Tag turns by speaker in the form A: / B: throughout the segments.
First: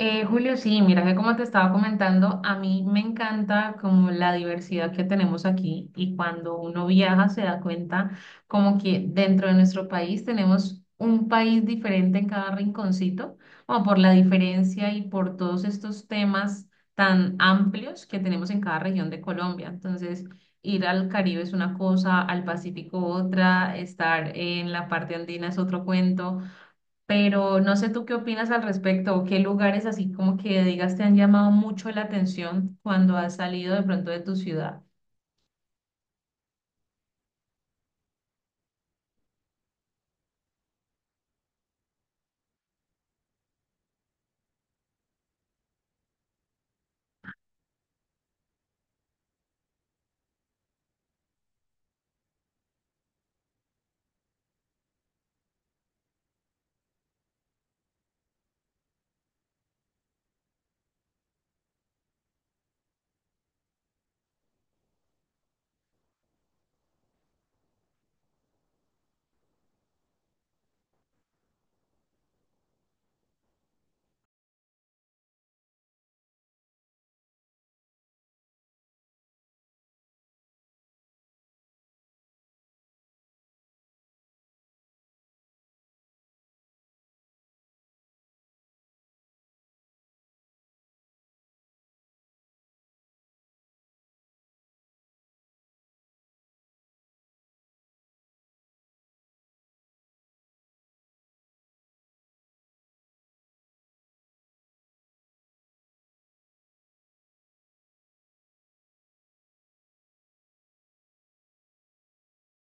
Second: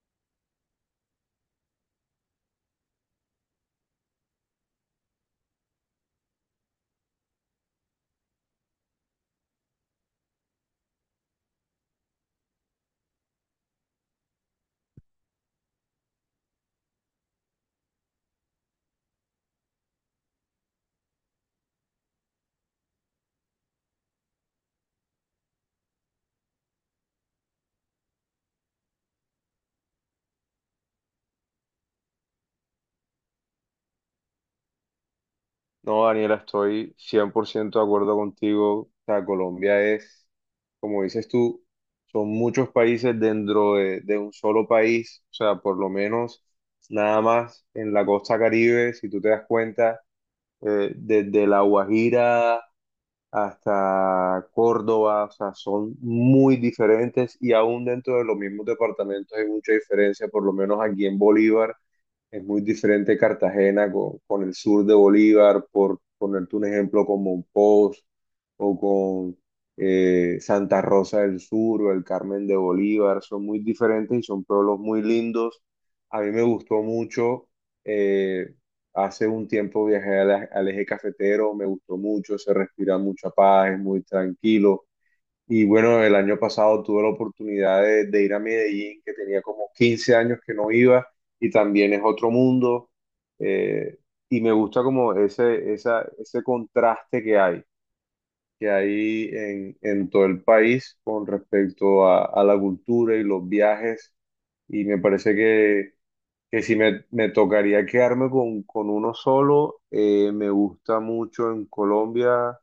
A: Julio, sí, mira que como te estaba comentando, a mí me encanta como la diversidad que tenemos aquí y cuando uno viaja se da cuenta como que dentro de nuestro país tenemos un país diferente en cada rinconcito, como por la diferencia y por todos estos temas tan amplios que tenemos en cada región de Colombia. Entonces, ir al Caribe es una cosa, al Pacífico otra, estar en la parte andina es otro cuento, pero no sé tú qué opinas al respecto o qué lugares así como que digas te han llamado mucho la atención cuando has salido de pronto de tu ciudad.
B: No, Daniela, estoy 100% de acuerdo contigo. O sea, Colombia es, como dices tú, son muchos países dentro de un solo país. O sea, por lo menos nada más en la costa Caribe, si tú te das cuenta, desde La Guajira hasta Córdoba, o sea, son muy diferentes y aún dentro de los mismos departamentos hay mucha diferencia, por lo menos aquí en Bolívar. Es muy diferente Cartagena con el sur de Bolívar, por ponerte un ejemplo con Monpós o con Santa Rosa del Sur o el Carmen de Bolívar. Son muy diferentes y son pueblos muy lindos. A mí me gustó mucho. eh, Hace un tiempo viajé al eje cafetero, me gustó mucho, se respira mucha paz, es muy tranquilo. Y bueno, el año pasado tuve la oportunidad de ir a Medellín, que tenía como 15 años que no iba, y también es otro mundo. eh, y me gusta como ese contraste que hay en todo el país con respecto a la cultura y los viajes. Y me parece que si me tocaría quedarme con uno solo, me gusta mucho en Colombia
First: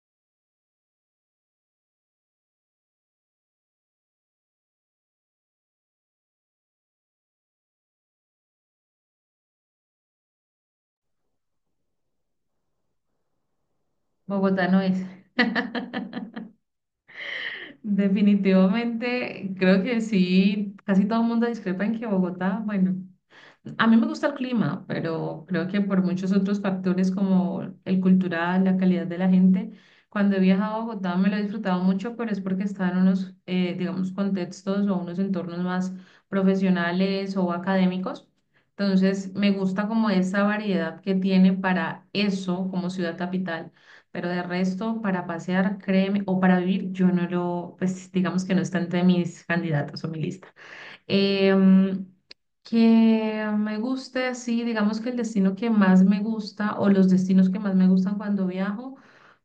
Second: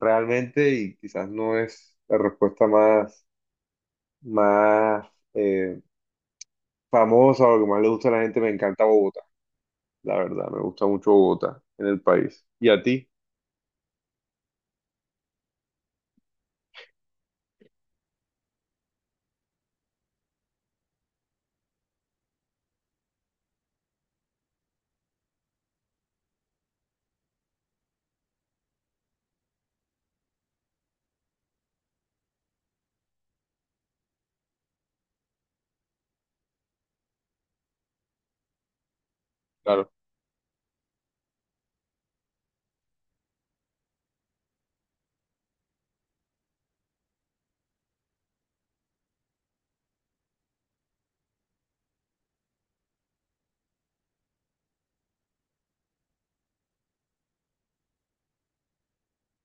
B: realmente y quizás no es la respuesta más eh, famosa o lo que más le gusta a la gente, me encanta Bogotá, la verdad, me gusta mucho Bogotá en el país. ¿Y a ti?
A: Bogotá no es. Definitivamente, creo que sí, casi todo el mundo discrepa en que Bogotá, bueno. A mí me gusta el clima, pero creo que por muchos otros factores como el cultural, la calidad de la gente, cuando he viajado a Bogotá me lo he disfrutado mucho, pero es porque está en unos, digamos, contextos o unos entornos más profesionales o académicos. Entonces, me gusta
B: Claro.
A: como esa variedad que tiene para eso como ciudad capital, pero de resto, para pasear, créeme, o para vivir, yo no lo, pues digamos que no está entre mis candidatos o mi lista. Em, que me guste, sí, digamos que el destino que más me gusta o los destinos que más me gustan cuando viajo,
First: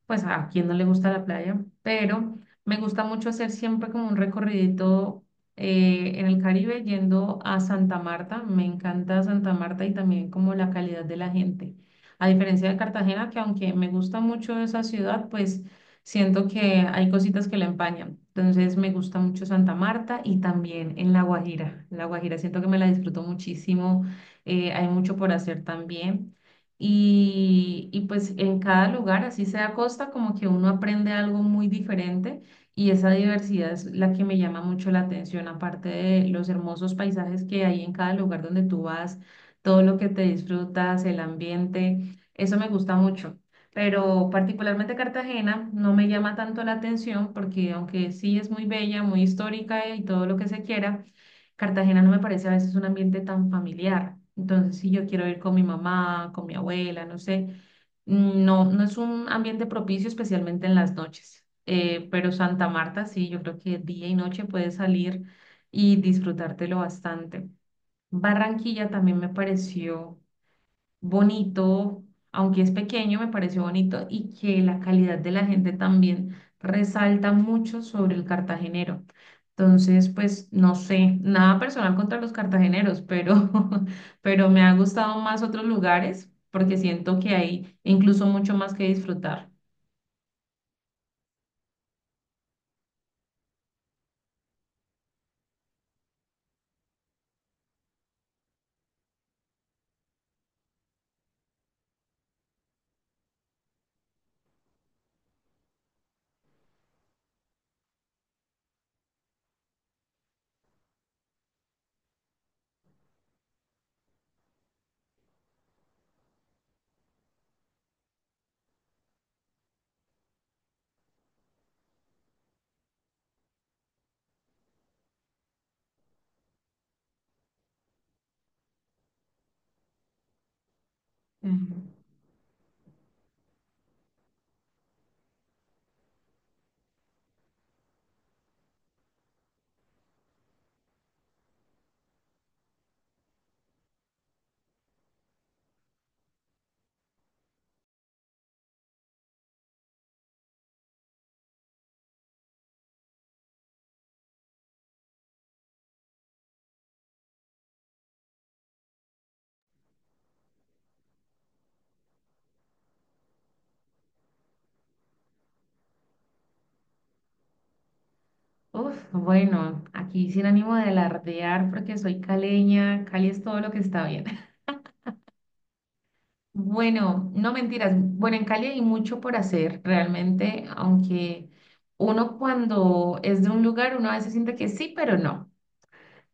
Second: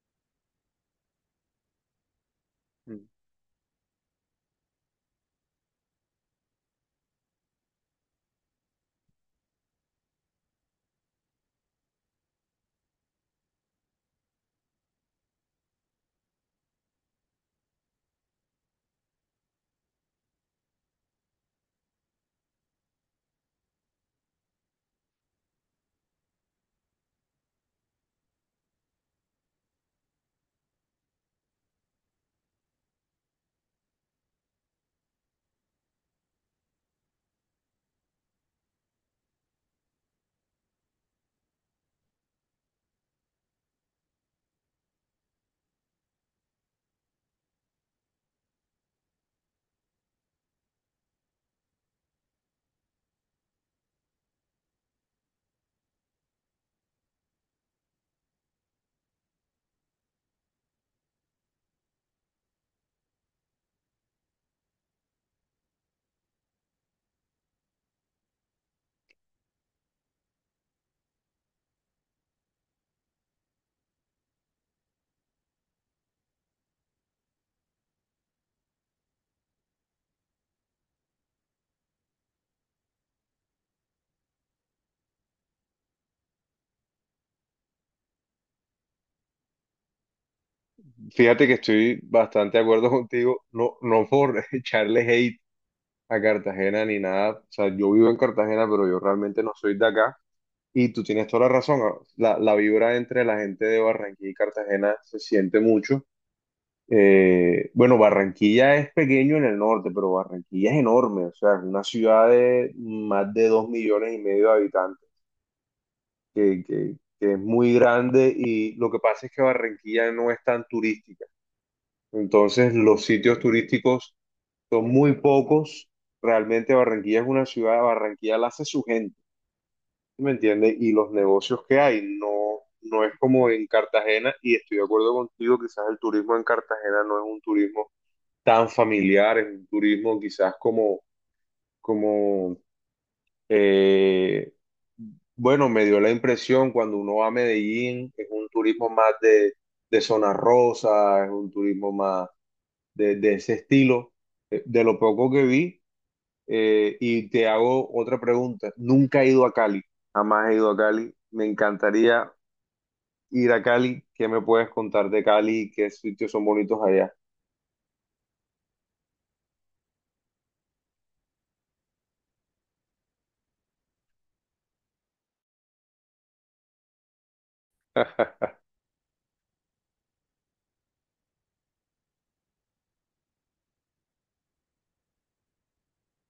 A: pues a quien no le gusta la playa, pero me gusta mucho hacer siempre como un recorridito en el Caribe yendo a Santa Marta. Me encanta Santa Marta y también como la calidad de la gente. A diferencia de Cartagena, que aunque me gusta mucho esa ciudad, pues siento que hay cositas que la empañan. Entonces me gusta mucho Santa Marta y también en La Guajira. La Guajira siento que me la disfruto muchísimo. Hay mucho por hacer también. Y pues en cada lugar, así sea costa, como que uno aprende algo muy diferente y esa diversidad es la que me llama mucho la atención, aparte de los hermosos paisajes que hay en cada lugar donde tú vas, todo lo que te disfrutas, el ambiente, eso me gusta mucho. Pero particularmente Cartagena no me llama tanto la atención porque aunque sí es muy bella, muy histórica y todo lo que se quiera, Cartagena no me parece a veces un ambiente tan familiar. Entonces, si yo quiero ir con mi mamá, con mi abuela, no sé, no, no es un ambiente propicio, especialmente en las noches. Pero Santa Marta, sí, yo creo que día y noche puedes salir y disfrutártelo bastante. Barranquilla también me pareció bonito, aunque es pequeño, me pareció bonito y que la calidad de la gente también resalta mucho sobre el cartagenero. Entonces, pues no sé, nada personal contra los cartageneros, pero, pero me ha gustado más otros lugares porque siento que hay incluso mucho más que disfrutar.
B: Fíjate que estoy bastante de acuerdo contigo, no, no por echarle hate a Cartagena ni nada, o sea, yo vivo en Cartagena, pero yo realmente no soy de acá. Y tú tienes toda la razón, ah, la vibra entre la gente de Barranquilla y Cartagena se siente mucho. Bueno, Barranquilla es pequeño en el norte, pero Barranquilla es enorme, o sea, es una ciudad de más de 2,5 millones de habitantes, que, que- que es muy grande y lo que pasa es que Barranquilla no es tan turística, entonces los sitios turísticos son muy pocos, realmente Barranquilla es una ciudad, Barranquilla la hace su gente. ¿Me entiendes? Y los negocios
A: Ujú.
B: que hay, no, no es como en Cartagena, y estoy de acuerdo contigo, quizás el turismo en Cartagena no es un turismo tan familiar, es un turismo quizás como, eh, bueno, me dio la impresión cuando uno va a Medellín, es un turismo más de zona rosa, es un turismo más de ese estilo, de lo poco que vi. Y te hago otra pregunta. Nunca he ido a Cali, jamás he ido a Cali. Me encantaría ir a Cali. ¿Qué me puedes contar de Cali? ¿Qué sitios son bonitos allá?
A: Uf, bueno, aquí sin ánimo de alardear porque soy caleña, Cali es todo lo que está bien. Bueno, no mentiras. Bueno, en Cali hay mucho por hacer, realmente, aunque uno cuando es de un lugar, uno a veces siente que sí, pero no.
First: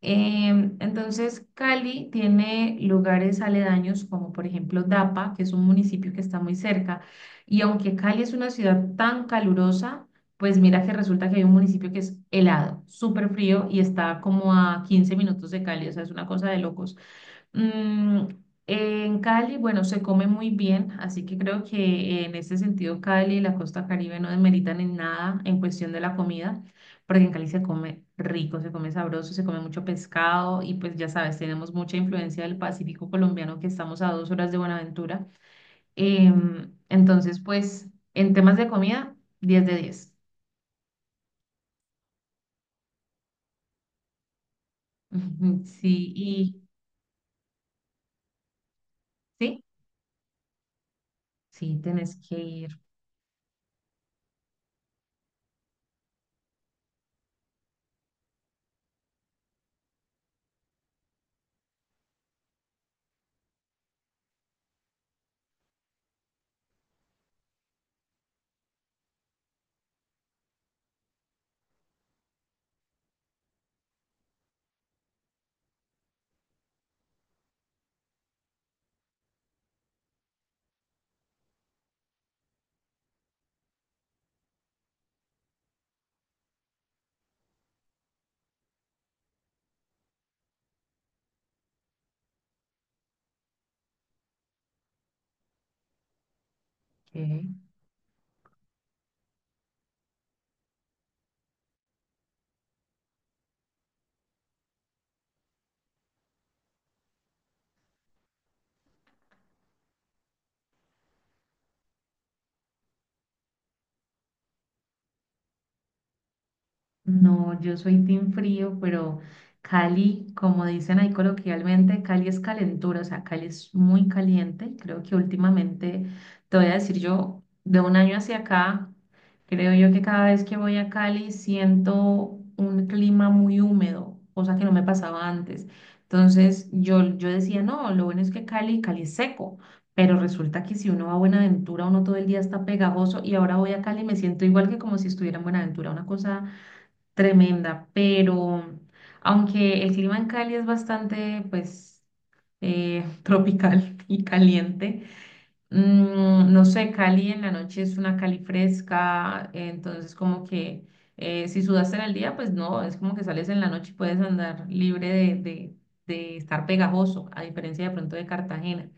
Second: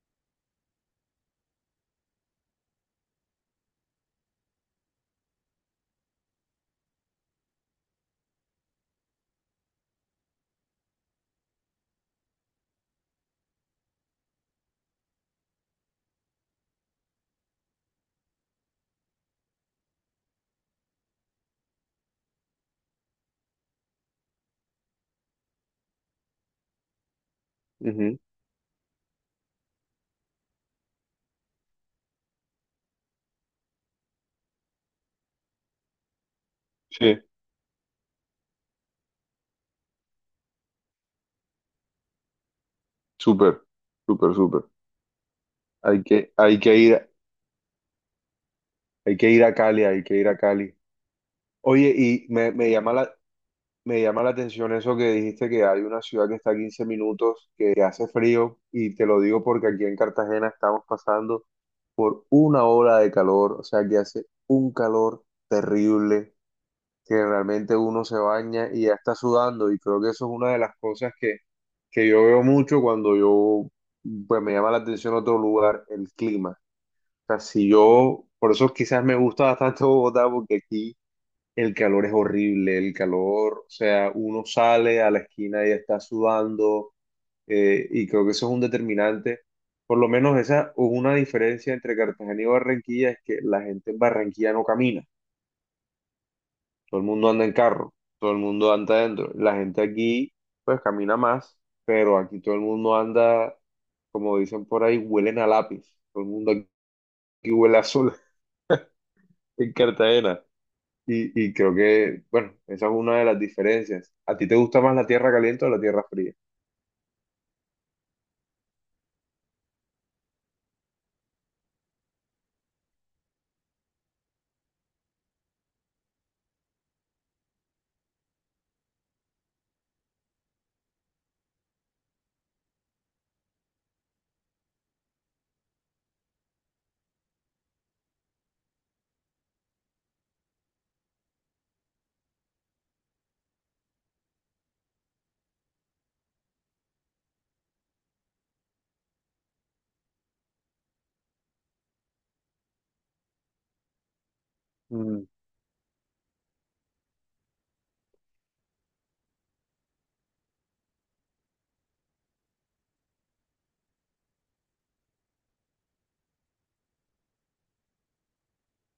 A: Entonces, Cali tiene lugares aledaños como por ejemplo Dapa, que es un municipio que está muy cerca, y aunque Cali es una ciudad tan calurosa, pues mira que resulta que hay un municipio que es helado, súper frío y está como a 15 minutos de Cali, o sea, es una cosa de locos. Mm, en Cali, bueno, se come muy bien, así que creo que en ese sentido Cali y la costa Caribe no demeritan en nada en cuestión de la comida, porque en Cali se come
B: Ujú.
A: rico, se come sabroso, se come mucho pescado y pues ya sabes, tenemos mucha influencia del Pacífico colombiano que estamos a 2 horas de Buenaventura. Em,
B: Sí,
A: entonces, pues en temas de comida, 10/10.
B: súper, súper, súper.
A: Ujú,
B: Hay
A: sí,
B: que, hay
A: y
B: que ir, hay que ir a
A: sí,
B: Cali, hay que ir a Cali.
A: sí,
B: Oye,
A: tenés
B: y
A: que ir.
B: me llama la atención eso que dijiste que hay una ciudad que está a 15 minutos, que hace frío, y te lo digo porque aquí en Cartagena estamos pasando por una ola de calor, o sea que hace un calor terrible, que realmente uno se baña y ya está sudando, y creo que eso es una de las cosas que yo veo mucho cuando yo, pues me llama la atención otro lugar, el clima. O sea, si yo, por eso quizás me gusta bastante Bogotá, porque aquí el calor es horrible, el calor, o sea, uno sale a la esquina y está sudando, y creo que eso es un determinante. Por lo menos esa es una diferencia entre Cartagena y Barranquilla, es que la gente en Barranquilla no camina, todo el mundo anda en
A: Ok.
B: carro, todo el mundo anda adentro. La gente aquí, pues camina más, pero aquí todo el mundo anda, como dicen por ahí, huelen a lápiz, todo el mundo aquí huele a sol en Cartagena. Y creo que, bueno, esa es una de las diferencias. ¿A ti te gusta más la tierra caliente o la tierra fría?
A: No, yo soy team frío, pero Cali, como dicen ahí coloquialmente, Cali es calentura, o sea, Cali es muy caliente. Creo que últimamente, te voy a decir yo, de un año hacia acá, creo yo que cada vez que voy a Cali siento un clima muy húmedo, cosa que no me pasaba antes. Entonces yo decía, no, lo bueno es que Cali, Cali es seco. Pero resulta que si uno va a Buenaventura, uno todo el día está pegajoso y ahora voy a Cali y me siento igual que como si estuviera en Buenaventura, una cosa tremenda, pero aunque el clima en Cali es bastante, pues, tropical y caliente,
B: Mm,
A: no sé, Cali en la noche es una Cali fresca, entonces como que si sudaste en el día, pues no, es como que sales en la noche y puedes andar libre de estar pegajoso, a diferencia de pronto de Cartagena.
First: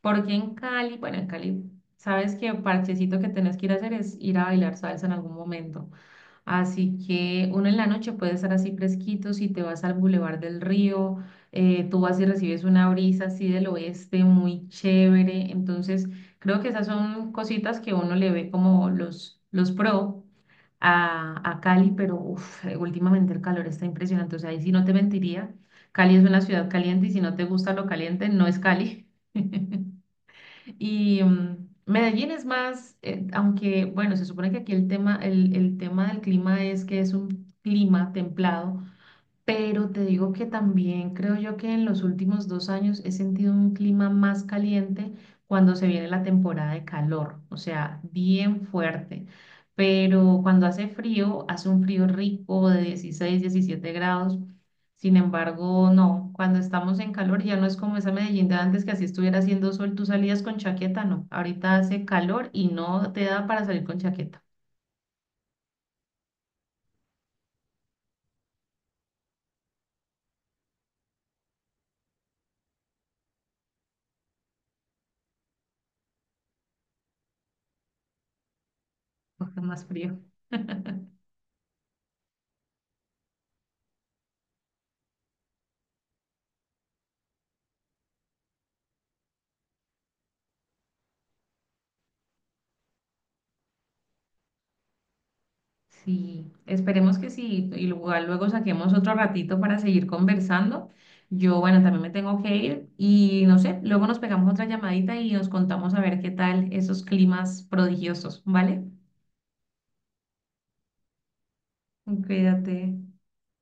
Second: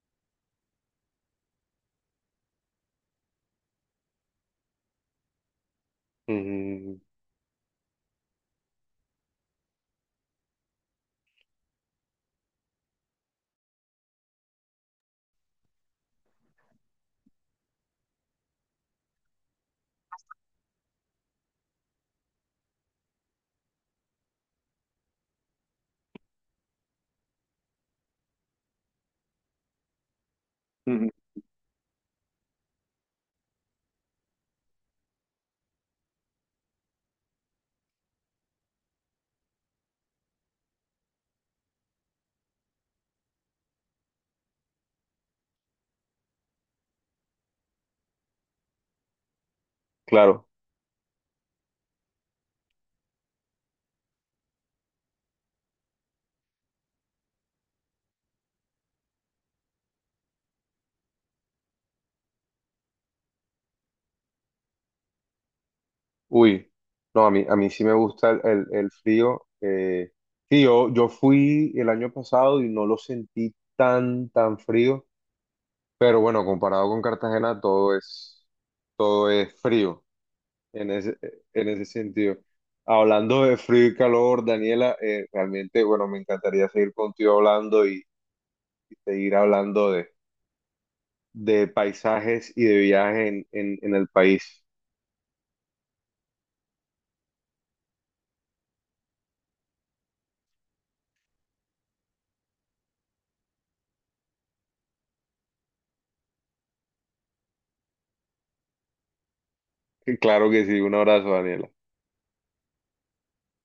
A: Porque en Cali, bueno, en Cali, sabes que parchecito que tenés que ir a hacer es ir a bailar salsa en algún momento.
B: mm,
A: Así que uno en la noche puede estar así fresquito, si te vas al Boulevard del Río, tú vas y recibes una brisa así del oeste muy chévere. Entonces, creo que esas son cositas que uno le ve como los pro a Cali, pero uf, últimamente el calor está impresionante. O sea, ahí sí no te mentiría. Cali es una ciudad caliente y si no te gusta lo caliente, no es Cali.
B: mm,
A: Y Medellín es más, aunque bueno, se supone que aquí el tema del clima es que es un clima templado, pero te digo que también creo yo que en los últimos 2 años he sentido un clima más caliente cuando se viene la temporada de calor, o sea, bien fuerte. Pero
B: claro.
A: cuando hace frío, hace un frío rico de 16, 17 grados. Sin embargo, no, cuando estamos en calor ya no es como esa Medellín de antes que así estuviera haciendo sol, tú salías con chaqueta, no. Ahorita hace calor y no te da para salir con chaqueta,
B: Uy, no, a mí sí me gusta el frío. Sí, yo fui el año pasado y no lo sentí tan frío, pero bueno, comparado con Cartagena, todo es
A: más
B: frío
A: frío.
B: en ese, en ese sentido. Hablando de frío y calor, Daniela, realmente, bueno, me encantaría seguir contigo hablando y seguir hablando de paisajes y de viajes en el país.
A: Sí, esperemos que sí, y igual luego saquemos otro ratito para seguir conversando. Yo, bueno, también me tengo que ir y no sé, luego nos pegamos otra llamadita y nos contamos a ver qué tal esos climas prodigiosos, ¿vale?
B: Claro que sí, un abrazo, Daniela.
A: Cuídate.